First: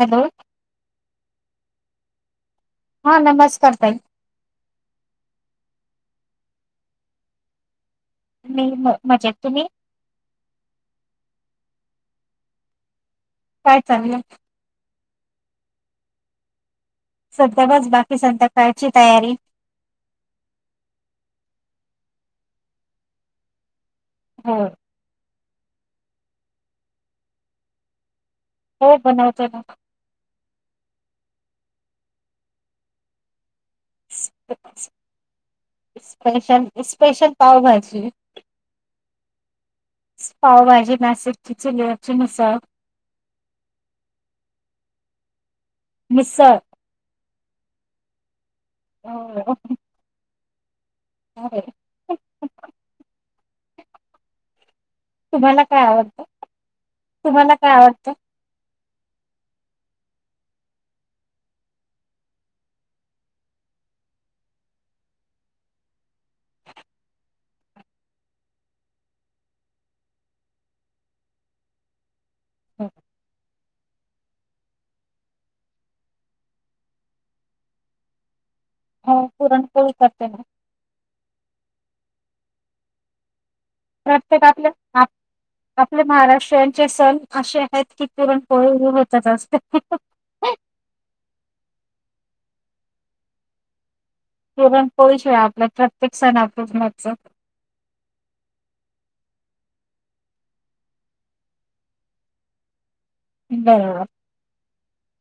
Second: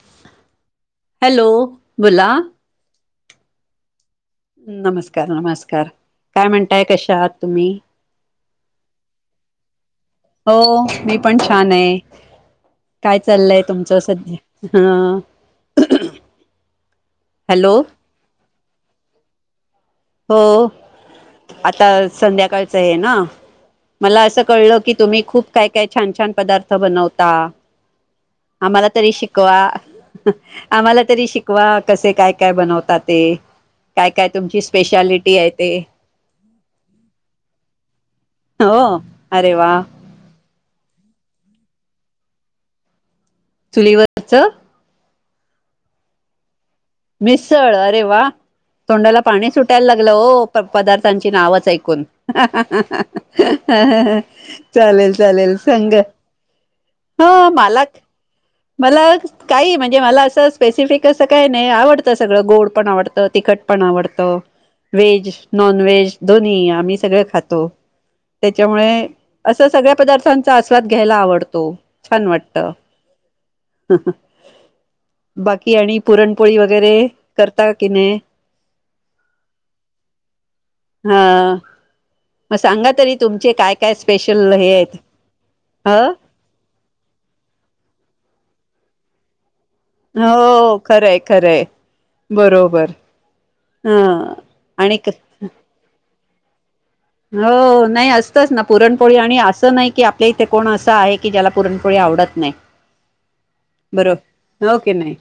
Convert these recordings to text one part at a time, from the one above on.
Hello. Hello बोला. हा नमस्कार ताई. नमस्कार नमस्कार काय म्हणताय कशा आहात तुम्ही? म म मजेत तुम्ही? हो मी पण छान आहे काय चाललंय काय तुमचं चाललं सध्या हा. सध्या हॅलो बस बाकी संध्याकाळची तयारी हो आता संध्याकाळचं आहे ना मला असं हो कळलं की तुम्ही खूप काय काय छान छान पदार्थ बनवता. आम्हाला हो तरी बनवतो शिकवा. ना आम्हाला तरी शिकवा कसे काय काय बनवतात ते काय काय स्पे- तुमची स्पेशालिटी आहे ते स्पेशल स्पेशल पावभाजी हो अरे वा. पावभाजी नाशिकची चुलीवरची मिसळ. चुलीवरचं. मिसळ. मिस्सळ अरे वा तोंडाला पाणी हो सुटायला लागलं हो. पदार्थांची अरे, नावच ऐकून चालेल. चालेल तुम्हाला काय सांगा आवडतं हो तुम्हाला काय मालक आवडतं मला काही म्हणजे मला असं स्पेसिफिक असं काय नाही आवडतं सगळं गोड पण आवडतं तिखट पण आवडतं व्हेज, नॉन व्हेज दोन्ही आम्ही सगळं खातो‌. त्याच्यामुळे असं सगळ्या पदार्थांचा आस्वाद घ्यायला आवडतो छान वाटत बाकी आणि पुरणपोळी वगैरे करता की नाही हो पुरणपोळी करते ना. हा मग सांगा तरी तुमचे काय काय प्रत्येक स्पेशल आपले हे आहेत अ आपले महाराष्ट्रीयन चे सण अशे आहेत की पुरण पोळी होतच असते. हो खरंय खरंय बरोबर हा पुरण पोळी शिवाय आपला प्रत्येक सण अपुर्ण च हो नाही असतच ना पुरणपोळी आणि असं नाही की आपल्या इथे कोण असं आहे की ज्याला पुरणपोळी आवडत नाही. [inaudible] बरोबर हो की नाही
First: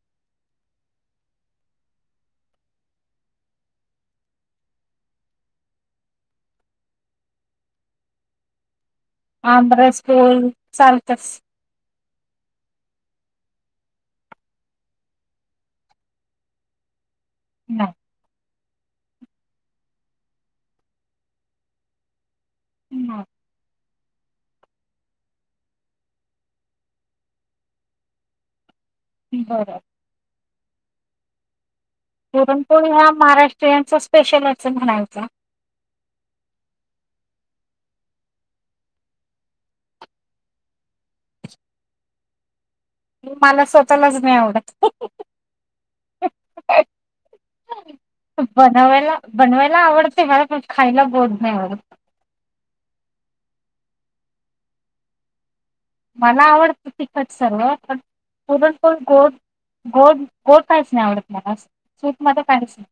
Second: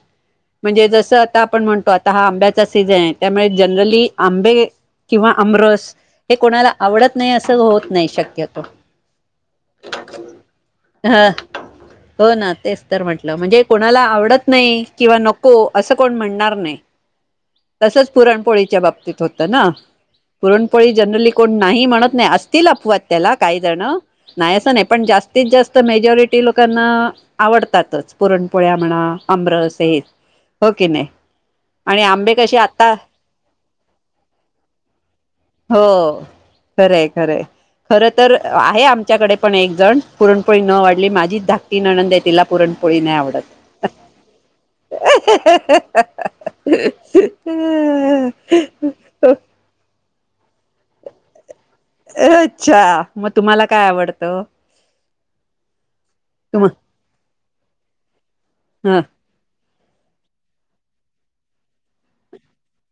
म्हणजे जसं आता आपण म्हणतो आता हा आंब्याचा सीझन आहे त्यामुळे जनरली आंबे किंवा आमरस हे कोणाला आवडत नाही असं होत नाही शक्यतो आमरस पोळी चालतच. ह हो ना तेच तर म्हटलं म्हणजे कोणाला आवडत नाही किंवा नको असं कोण म्हणणार नाही. [unintelligible] तसच पुरणपोळीच्या बाबतीत होतं ना पुरणपोळी जनरली कोण नाही म्हणत नाही असतील अफवाद नाही. त्याला काय जण नाही असं नाही पण जास्तीत जास्त मेजॉरिटी लोकांना आवडतातच पुरणपोळ्या म्हणा आमरस बरोबर हे हो की नाही आणि आंबे कसे पुरणपोळी आता हा महाराष्ट्रीयंनचा स्पेशल अस म्हणायचा. हो खरंय खरंय खर तर आहे आमच्याकडे पण एक जण पुरणपोळी न वाढली माझीच धाकटी नणंद आहे तिला पुरण पोळी नाही आवडत मला स्वतःलाच नाही आवडत ह [inaudible] बनवायला बनवायला आवडते पण खायला गोड नाही आवडत- अच्छा मग तुम्हाला काय आवडतं? मला तुम आवडतं तिखट सर्व पण पुरण पण ह गोड गोड गोड काहीच नाही आवडत मला स्विट मध्ये काहीच नाही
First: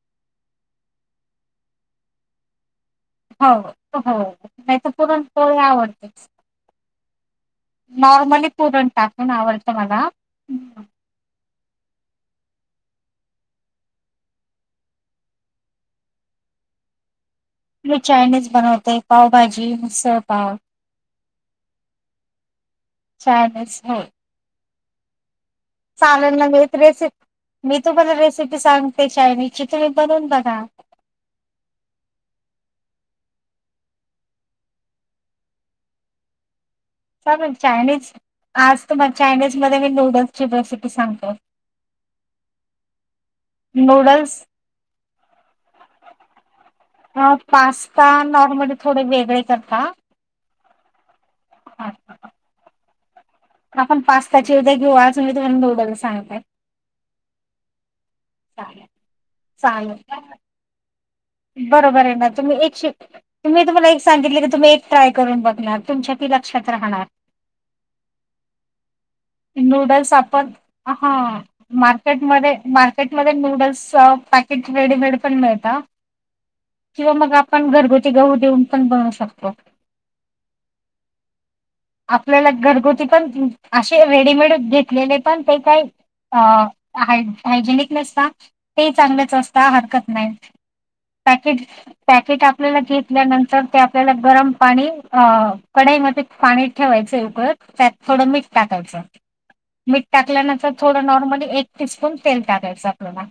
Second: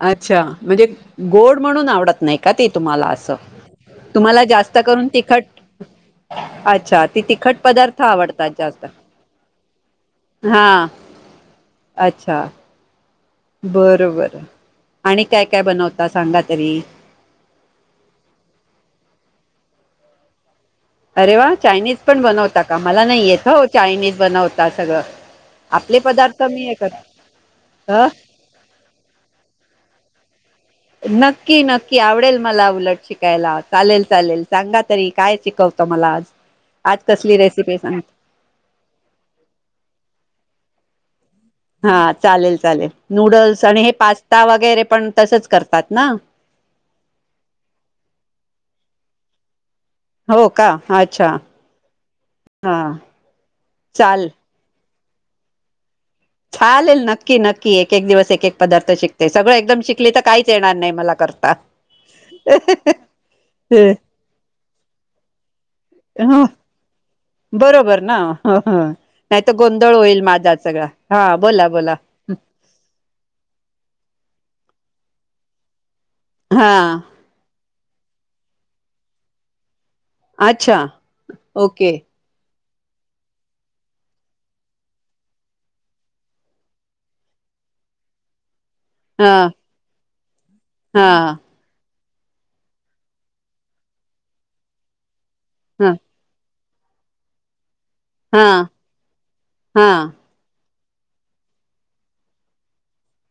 अच्छा म्हणजे गोड म्हणून आवडत नाही का ते तुम्हाला अस हो हो तुम्हाला जास्त नाही तर करून तिखट पुरणपोळी आवडतेच अच्छा ते तिखट पदार्थ नॉर्मली आवडतात जास्त पुरण टाकुन आवडतं मला हा [unintelligible] अच्छा बर बर आणि काय काय बनवता सांगा तरी मी चायनीज बनवते पावभाजी, मिसळपाव अरे वा चायनीज पण बनवता, का मला नाही येत हो चायनीज बनवता सगळं, आपले चाललं पदार्थ ना मी हे रेसिप मी कर तुम्हाला रेसिपी सांगते चायनीजची तुम्ही बनवून बघा नक्की नक्की आवडेल मला उलट शिकायला चालेल चालेल सांगा तरी काय शिकवतं मला [inaudible] आज कसली चालेल रेसिपी सांग चायनीज आज तुम्हाले चायनीज मध्ये मी नूडल्सची रेसिपी सांगतो. हा चालेल चालेल नूडल्स आणि हे नूडल्स पास्ता वगैरे पण तसच करतात ना पास्ता नॉर्मली थोडं वेगळे करता हो का अच्छा हा. हा. आपण चाल पास्ताची उद्या घेऊ आज तुम्हाला मी नुडल्स सांगते. चालेल नक्की नक्की एक एक दिवस एक एक चालेल पदार्थ शिकते सगळं एकदम शिकली चालेल, तर काहीच येणार नाही मला कर बरोबर आहे ना तुम्ही एक शिक मी तुम्हाला एक सांगितले की तुम्ही एक ट्राय करून बघणार तुमच्या ती ह लक्षात राहणार. बरोबर ना नाही तर गोंधळ नूडल्स होईल माझा सगळा हा बोला बोला. मध्ये मार्केटमध्ये नूडल्स पॅकेट रेडीमेड पण मिळतं हा. मग आपण घरगुती गहू देऊन पण बनू शकतो. अच्छा ओके. आपल्याला घरगुती पण अशे रेडीमेड घेतलेले पण ते काय अ हाय हायजेनिक नसता ते हा चांगलेच असता हरकत नाही. हा. केट आपल्याला पॅकेट घेतल्यानंतर ते आपल्याला गरम पाणी अ हा कडाईमध्ये पाणी ठेवायचं उकळत त्यात थोडं मीठ हा टाकायचं हा मीठ टाकल्यानंतर थोडं नॉर्मली एक टीस्पून तेल टाकायचं आपल्याला.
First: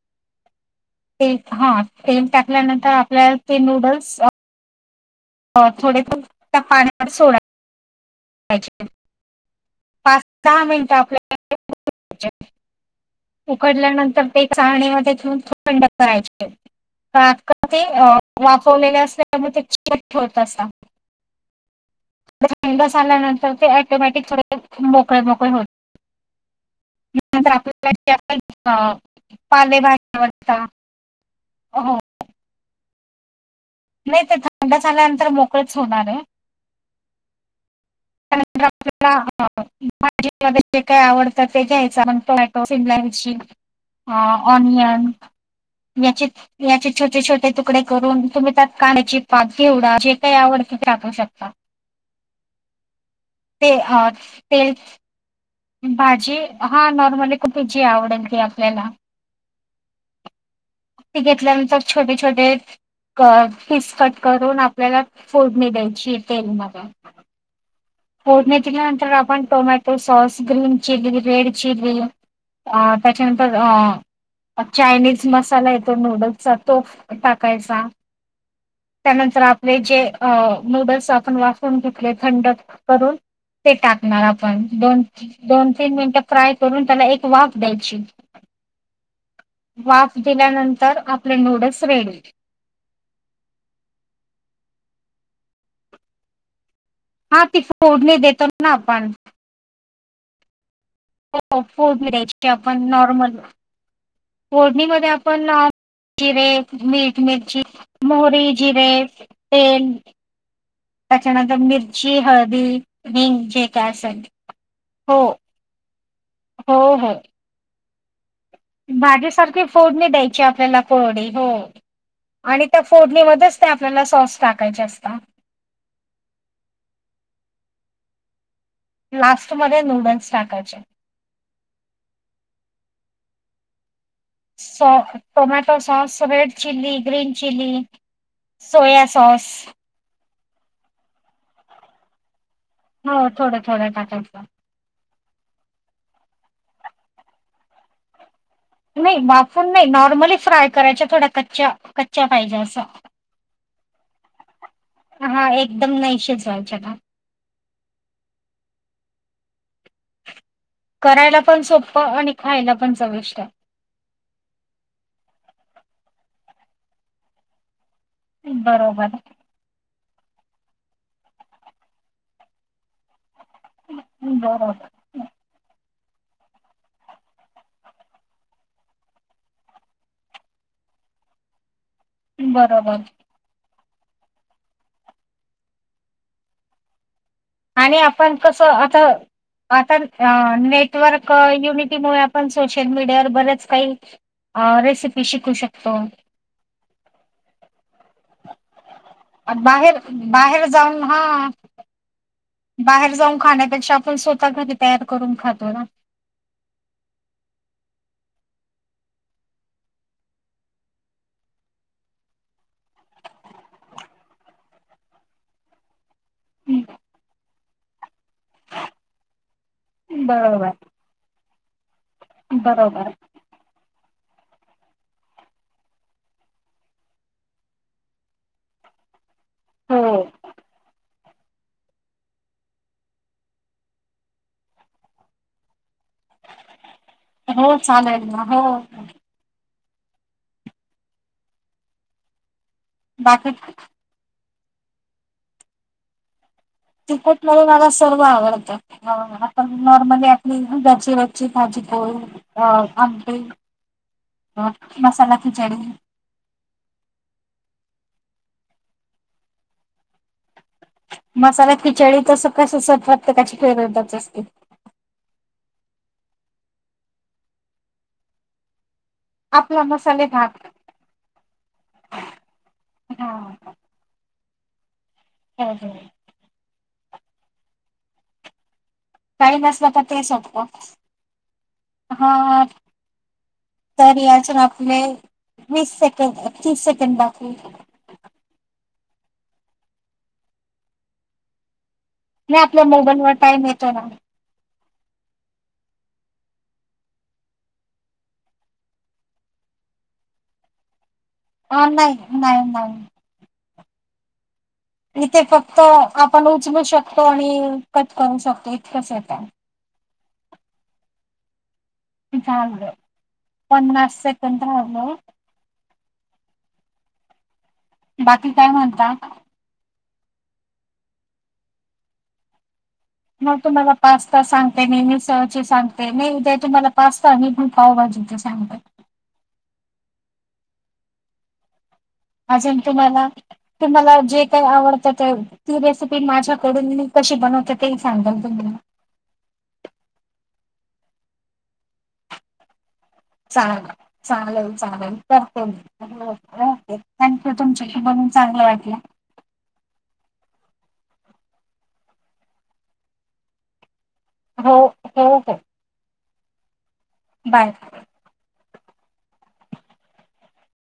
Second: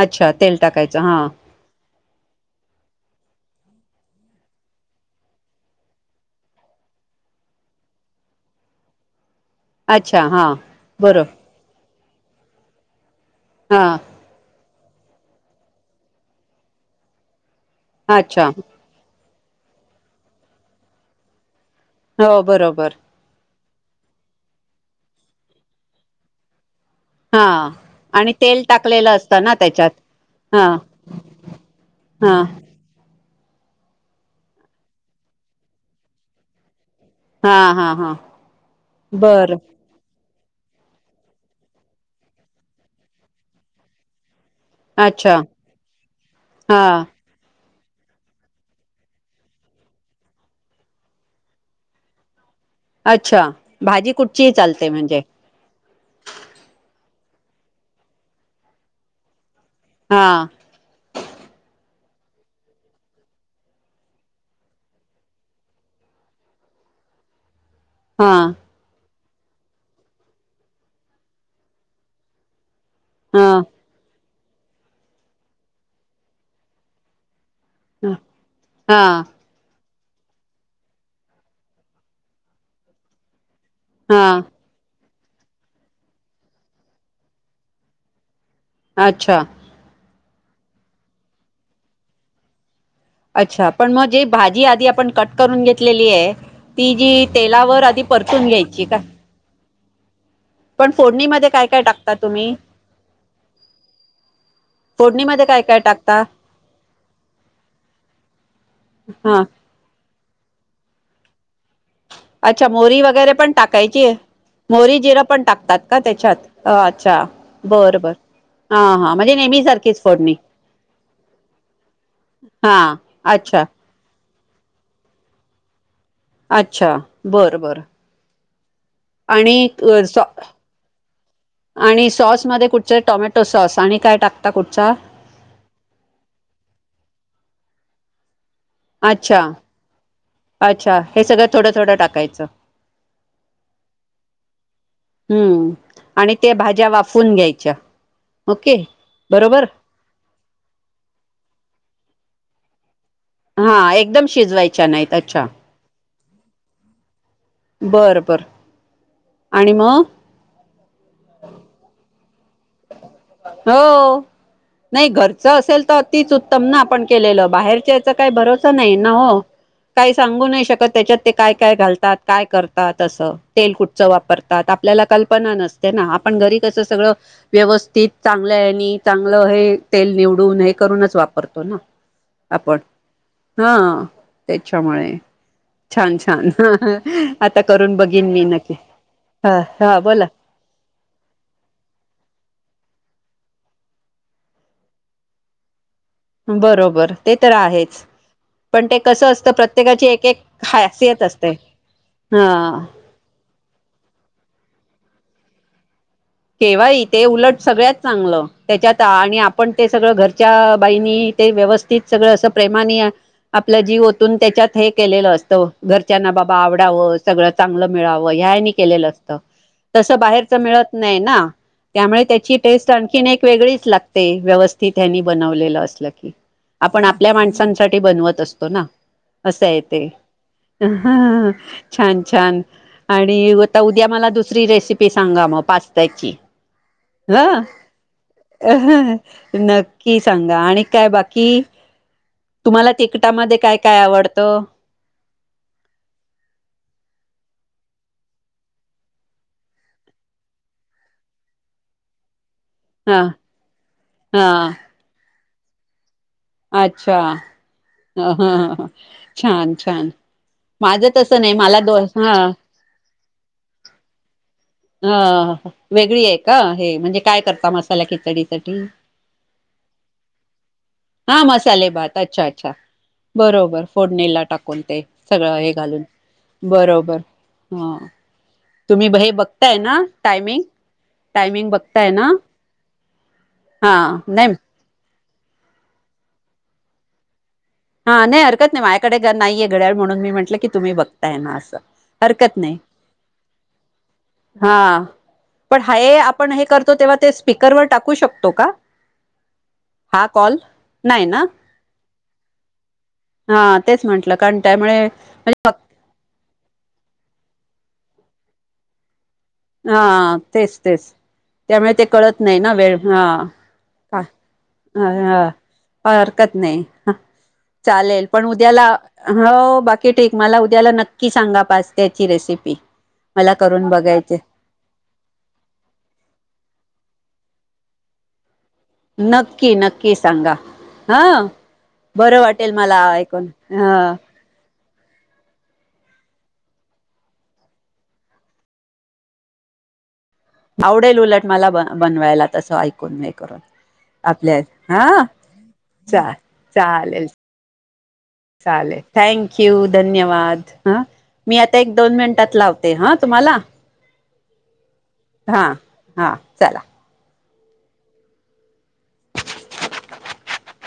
अच्छा तेल टाकायच हा. तेल हा तेल टाकल्यानंतर आपल्या ते नूडल्स थोडे तेल त्या पाण्यावर सोडा पाच अच्छा हा दहा मिनिटं बरो आपल्याला हा उकडल्यानंतर ते चाळणीमध्ये घेऊन थंड करायचे कारण ते अच्छा वाफवलेले असल्या त्यामुळे ते चिकट होतं असं. हो बरोबर [unintelligible] ल्यानंतर ते ऑटोमॅटिक थोडे मोकळे मोकळे होतात हा आणि तेल टाकलेलं असतं ना त्याच्यात हा [unintelligible] अहो हा नाही ते थंड झाल्यानंतर मोकळेच होणार आहे. हा हा हा. [unintelligible] बरं भाजीतलं जे काय आवडतं ते घ्यायचं मग टोमॅटो, सिमला मिर्ची, ऑनियन अच्छा [unintelligible] याचे हा याचे छोटे-छोटे तुकडे तुकडे करून तुम्ही त्यात कांद्याची पाती ऐवडा जे काही आवडतं ते टाकू शकता. अच्छा! ते अ, भाजी कुठचीही तेल चालते म्हणजे. भाजी हा नॉर्मली कुठली जी आवडेल ती आपल्याला. हा. ती घेतल्यानंतर छोटे-छोटे कट पिस कट करून आपल्याला फोडणी द्यायचीय तेलमध्ये हा फोडणीच्यानंतर आपण tomato sauce, green chilli, red chilli आं हा त्याच्यानंतर अं चायनीज मसाला येतो नूडल्सचा तो टाकायचा. हा हा त्यानंतर आपले जे अ नूडल्स आपण वाफवून घेतले थंड करून ते टाकणार हा आपण. दोन दोन तीन मिनिटं फ्राय करून त्याला एक वाफ द्यायची अच्छा! वाफ दिल्यानंतर आपले नूडल्स रेडी. अच्छा! पण मग जे भाजी आधी आपणं कट करून घेतलेली आहे ती जी हा ती तेलावर आदी फोडणी देतो परतून ना घ्यायची का? आपण पण फोडणी हो फोडणी दयायची आपण नॉर्मल फोडणीमध्ये आपण काय काय टाकता जिरे मीट मिर्ची मोहरी जिरे हा तेल. त्याच्यानंतर मी अच्छा मोहरीर वगैरे पण टाकायची असेल मोहरी जिरं हो पण टाकतात. का त्याच्यात हो हो अच्छा बर बर. हा हा म्हणजे नेहमी भाजीसारखी सारखीच फोडणी द्यायची आपल्याला कोरडी हो आणि हा त्या फोडणीमध्येच अच्छा ते आपल्याला सॉस टाकायचे असतात. अच्छा बरं बरं. लास्ट आणि मध्ये नूडल्स टाकायचे आणि सॉसमध्ये कुठचे टोमॅटो सॉस आणि काय टाक. सॉ tomato sauce red chilli green chilli. अच्छा अच्छा हे सगळं थोडं थोडं टाकायचं. हो थोडं थोडं टाकायचं. हम्म आणि ते भाज्या वाफवून घ्यायच्या. ओके नाही बरोबर वाफवून नाही नॉर्मली फ्राय करायच्या थोडा कच्च्या कच्च्या पाहिजे असं. हा एकदम शिजवायच्या नाहीत अच्छा. हा एकदम नाही शिजवायच्या का? बरं बरं आणि मग. करायला पण सोप आणि खायला पण चविष्ट आहे. हो नाही घरच असेल तर अतीच उत्तम ना आपण केलेलं बाहेरच्या. काही भरोसा नाही बरोबर ना हो. काही सांगू नाही शकत त्याच्यात ते काय काय घालतात काय करतात असं. तेल कुठचं वापरतात बरोबर आपल्याला कल्पना नसते ना आपण घरी कसं सगळं. व्यवस्थित चांगल्यानी चांगलं हे तेल निवडून हे करूनच वापरतो ना. आपण बरोबर हा त्याच्यामुळे छान छान. आता आणि करून बघीन आपण मी कसं नक्की आता हा आता. हा बोला नेटवर्क युनिटीमुळे आपण सोशल मीडियावर बरेच काही. रेसिपी शिकू शकतो. बरोबर ते तर आहेच. पण ते कसं असतं बाहेर प्रत्येकाची एक एक बाहेर जाऊन हा खासियत असते. हा बाहेर जाऊन खाण्यापेक्षा आपण स्वतः घरी तयार करून खातो ना. केव्हा ही ते उलट सगळ्यात चांगलं त्याच्यात आणि आपण ते सगळं घरच्या बाईनी ते व्यवस्थित. तीच सगळं असं प्रेमाने. आपलं जीव ओतून त्याच्यात हे केलेलं असतं घरच्यांना बाबा आवडावं सगळं चांगलं मिळावं ह्या. केलेलं असतं. ब्लांक ऑडिओ तस बाहेरच मिळत नाही ना त्यामुळे त्याची टेस्ट बरोबर आणखी एक वेगळीच लागते व्यवस्थित ह्या नी बनवलेलं असलं की आपण आपल्या माणसांसाठी बनवत असतो ना असं य हो ते ह छान छान आणि उता उद्या मला दुसरी रेसिपी सांगा मग पा त्याची हा हो चालेल ना हो अ नक्की सांगा आणि काय बाकी तुम्हाला बाकी तिकटामध्ये काय काय आवडतं. तिकट मधेमला सर्व आवडतं. ह आपण नॉर्मली आपली घरचे वरची भाजी पोळी. अ हा आंबे हा मसाला खिचडी अच्छा ह हा ह ह छान छान. माझं तसं नाही मसाला मला दो खिचडी हा तस कस प्रत्यकाची फेवरेटच असते. ह वेगळी आहे का हे म्हणजे काय करता मसाल्या खिचडीसाठी आपला मसाले भात. हा मसाले भात अच्छा अच्छा हा बरोबर फोडणीला टाकून ते सगळं हे बरोबर. घालून बरोबर हा तुम्ही बहे काही बघताय नसलं ना तर ते टायमिंग सोपं टायमिंग बघताय ना हा तर नाही याजून आपले वीस सेकंड तीस सेकंड दाखव हा नाही हरकत नाही माझ्याकडे नाहीये घड्याळ म्हणून मी म्हटलं की तुम्ही बघताय ना असं नाही आपल्या मोबाईलवर टाईम येतो ना हा पण हाय आपण हे करतो तेव्हा ते स्पीकरवर टाकू शकतो का हा कॉल नाही ना [unintelligible] अ नाही नाही नाही [unintelligible] हा तेच म्हटलं कारण त्यामुळे इथे म्हणजे फक्त आपण उचलू शकतो आणि कट करू शकतो इतकेच य त्यात हा तेच तेच त्यामुळे ते कळत नाही ना झालं वेळ ह पन्नास सेकंद राहिलं का हरकत नाही चालेल पण बाकी काय उद्याला म्हणता हो बाकी ठीक मला उद्याला नक्की सांगा पाचत्याची रेसिपी ह मला करून तुमला बघायचे पाचता सांग ते मेहमी सह सांगते मी ते तुम्हाला पाचता म पण पावभजू ते सांगत नक्की नक्की सांगा हा बरं वाटेल अजून मला तुम्हाला ऐकून ह तुम्हाला जे काही आवडतं ते ती रेसिपी माझ्याकडून मी कशी बनवते ते सांगाल तुम्ला आवडेल उलट मला ब बनवायला तसं ऐकून करून चांगलं आपल्या चांगलं य चांगलं हा य करते मग चा ओके चालेल थँक्यू तुमच्या बोलुनचांगलं वाटलं ्यू धन्यवाद ह मी आता एक दोन मिनिटात लावते हा तुम्हाला हो हो हो हा हा चला [unintelligible] बाय.